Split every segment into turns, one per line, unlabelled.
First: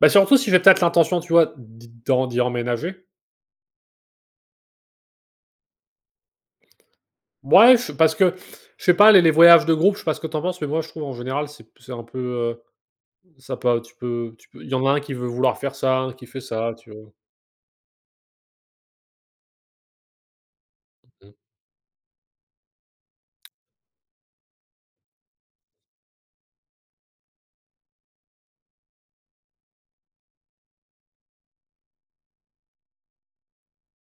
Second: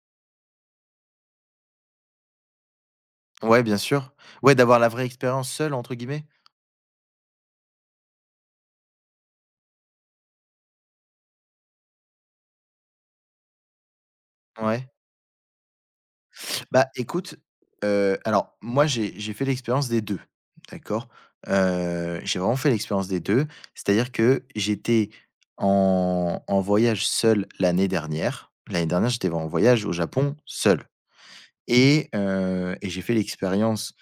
Bah, surtout si j'ai peut-être l'intention, tu vois, d'y d'en d'y emménager.
Ouais, bien sûr. Ouais, d'avoir la vraie expérience «seule» entre guillemets.
Ouais, je parce que je sais pas, les les voyages de groupe, je sais pas ce que tu en penses, mais moi je trouve en général, c'est p c'est un peu, heu, ça pas tu peux tu peux il y
Ouais.
en a un qui veut vouloir faire ça, un, qui fait ça,
Bah
tu vois?
écoute, heu, alors moi j'ai j'ai fait l'expérience des 2, d'accord.
Mmh.
Heu, j'ai vraiment fait l'expérience des deux, c'est-à-dire que j'étais en-en voyage seul l'année dernière. L'année dernière j'étais en voyage au Japon, seul. Et heu, et j'ai fait l'expérience,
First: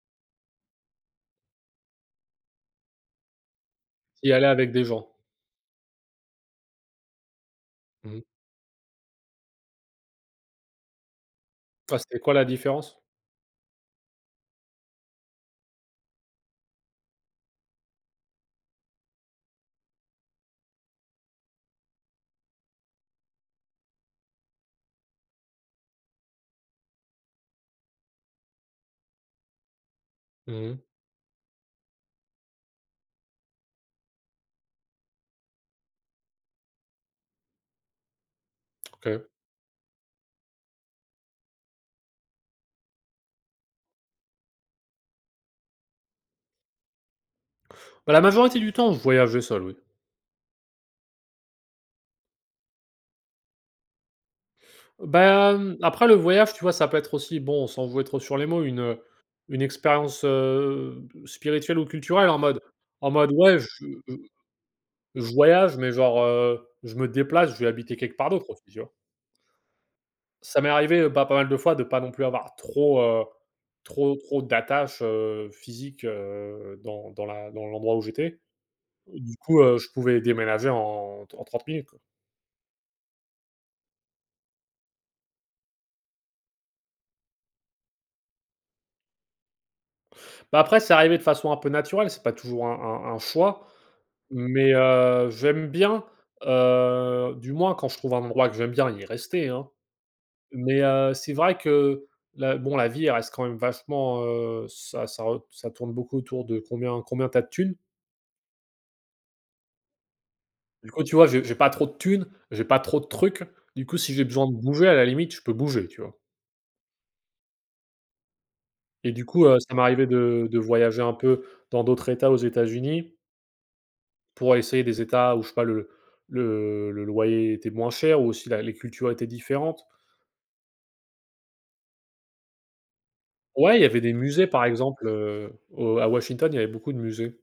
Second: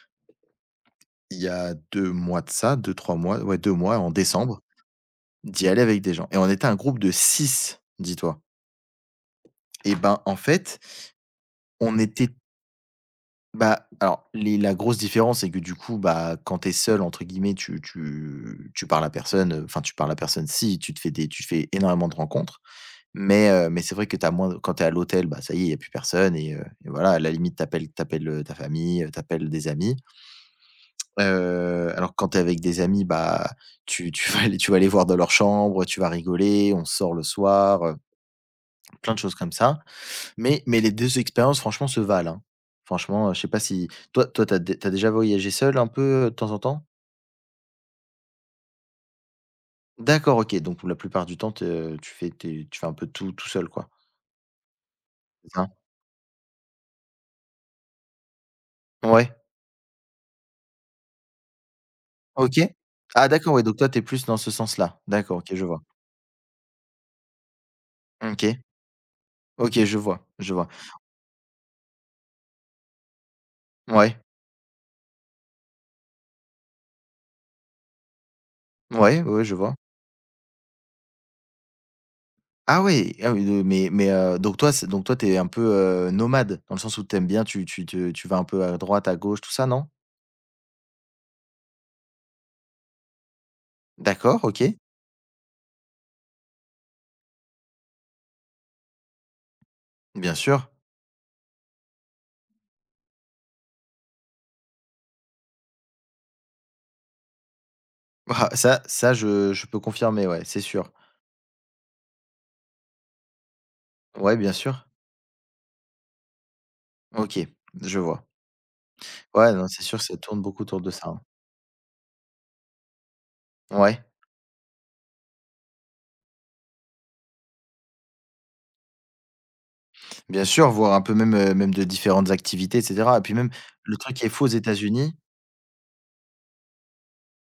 il y a 2 mois de ça, 2-3 mois, ouais, 2 mois, en
Tu y es allé
décembre,
avec des gens?
d'y aller avec des gens. Et on était un groupe de 6,
Mmh.
dis-toi. Eh ben, en fait on
Ah, c'était
était
quoi
t
la différence?
Bah, alors, les la grosse différence c'est que du coup, bah, quand tu es «seul», entre guillemets, tu tu tu parles à personne, enfin, tu parles à personne, si tu te fais des tu te fais énormément de rencontres. Mais heu, mais c'est vrai que tu as moins quand tu es à l'hôtel, bah, ça y est, il y a plus personne. Et heu et voilà, à la limite tu appelles tu appelles ta famille, tu appelles des amis.
Mmh mh.
Heu, alors que quand tu es avec des amis, bah, tu tu vas aller tu vas aller voir dans leur chambre, tu vas rigoler, on sort le soir, heu plein de
OK.
choses comme ça. Mais mais les 2 expériences franchement, se valent, hein. Franchement je sais pas si toi toi, tu as tu as déjà voyagé seul un peu de temps en temps?
Bah, la majorité du temps, je voyageais seul, oui.
D'accord, OK, donc pour la plupart du temps te tu fais tes tu fais un peu tout, tout seul, quoi. C'est ça?
Ben, après le voyage, tu vois, ça peut être aussi, bon, on sans jouer trop sur les mots, une, heu,
Ouais.
une expérience, heu, spirituelle ou culturelle, en
OK.
mode en
Ah
mode,
d'accord
ouais,
ouais,
je
donc toi, tu es
je
plus dans ce sens-là.
je
D'accord, OK, je
voyage
vois.
mais genre, heu, je me déplace, je vais habiter quelque part
Mmh OK.
d'autre aussi, tu vois?
OK, je vois, je
Ça
vois.
m'est arrivé, bah, pas mal de fois, de pas non plus avoir trop, heu,
Mouais.
trop, trop d'attache, heu, physique, heu, dans dans la dans l'endroit où j'étais.
Mouais, oui,
Du
oui, je
coup,
vois.
heu, je pouvais déménager en t en 30 minutes, quoi.
Ah oui, ah oui, heu mais mais heu, donc toi, c'est donc toi, tu es un peu, heu, nomade? Dans le sens où tu aimes bien tu tu te tu vas un peu à droite, à gauche, tout ça, non?
Bah, après c'est arrivé de façon un peu naturelle, c'est pas toujours un un un choix
D'accord,
mais,
OK.
heu, j'aime bien, heu, du moins quand je trouve un endroit que j'aime bien y rester, hein.
Bien sûr.
Mais, heu, c'est vrai que la bon la vie reste quand même vachement, heu, ça ça re ça tourne beaucoup autour de combien combien tu as de tunes.
Ah, ça ça, je je peux confirmer ouais, c'est sûr.
Du coup, tu vois? J'ai j'ai pas trop de tunes, j'ai pas trop de trucs. Du coup, si j'ai
Ouais,
besoin
bien
de
sûr.
bouger à la limite, je peux bouger, tu vois?
OK, je vois.
Et du coup,
Ouais,
heu,
non,
ça
c'est sûr
m'arrivait
ça tourne
de de
beaucoup autour de
voyager
ça,
un
hein.
peu dans d'autres états, aux États-Unis.
Ouais.
Pour essayer des états où je sais pas, le le le loyer était moins cher ou aussi la les cultures étaient différentes.
Bien sûr, voir un peu même, heu, même de différentes activités et ceter. Et puis même
Ouais, il y
le
avait des
truc qui est fou aux
musées par exemple,
États-Unis
heu, au à Washington, il y avait beaucoup de musées.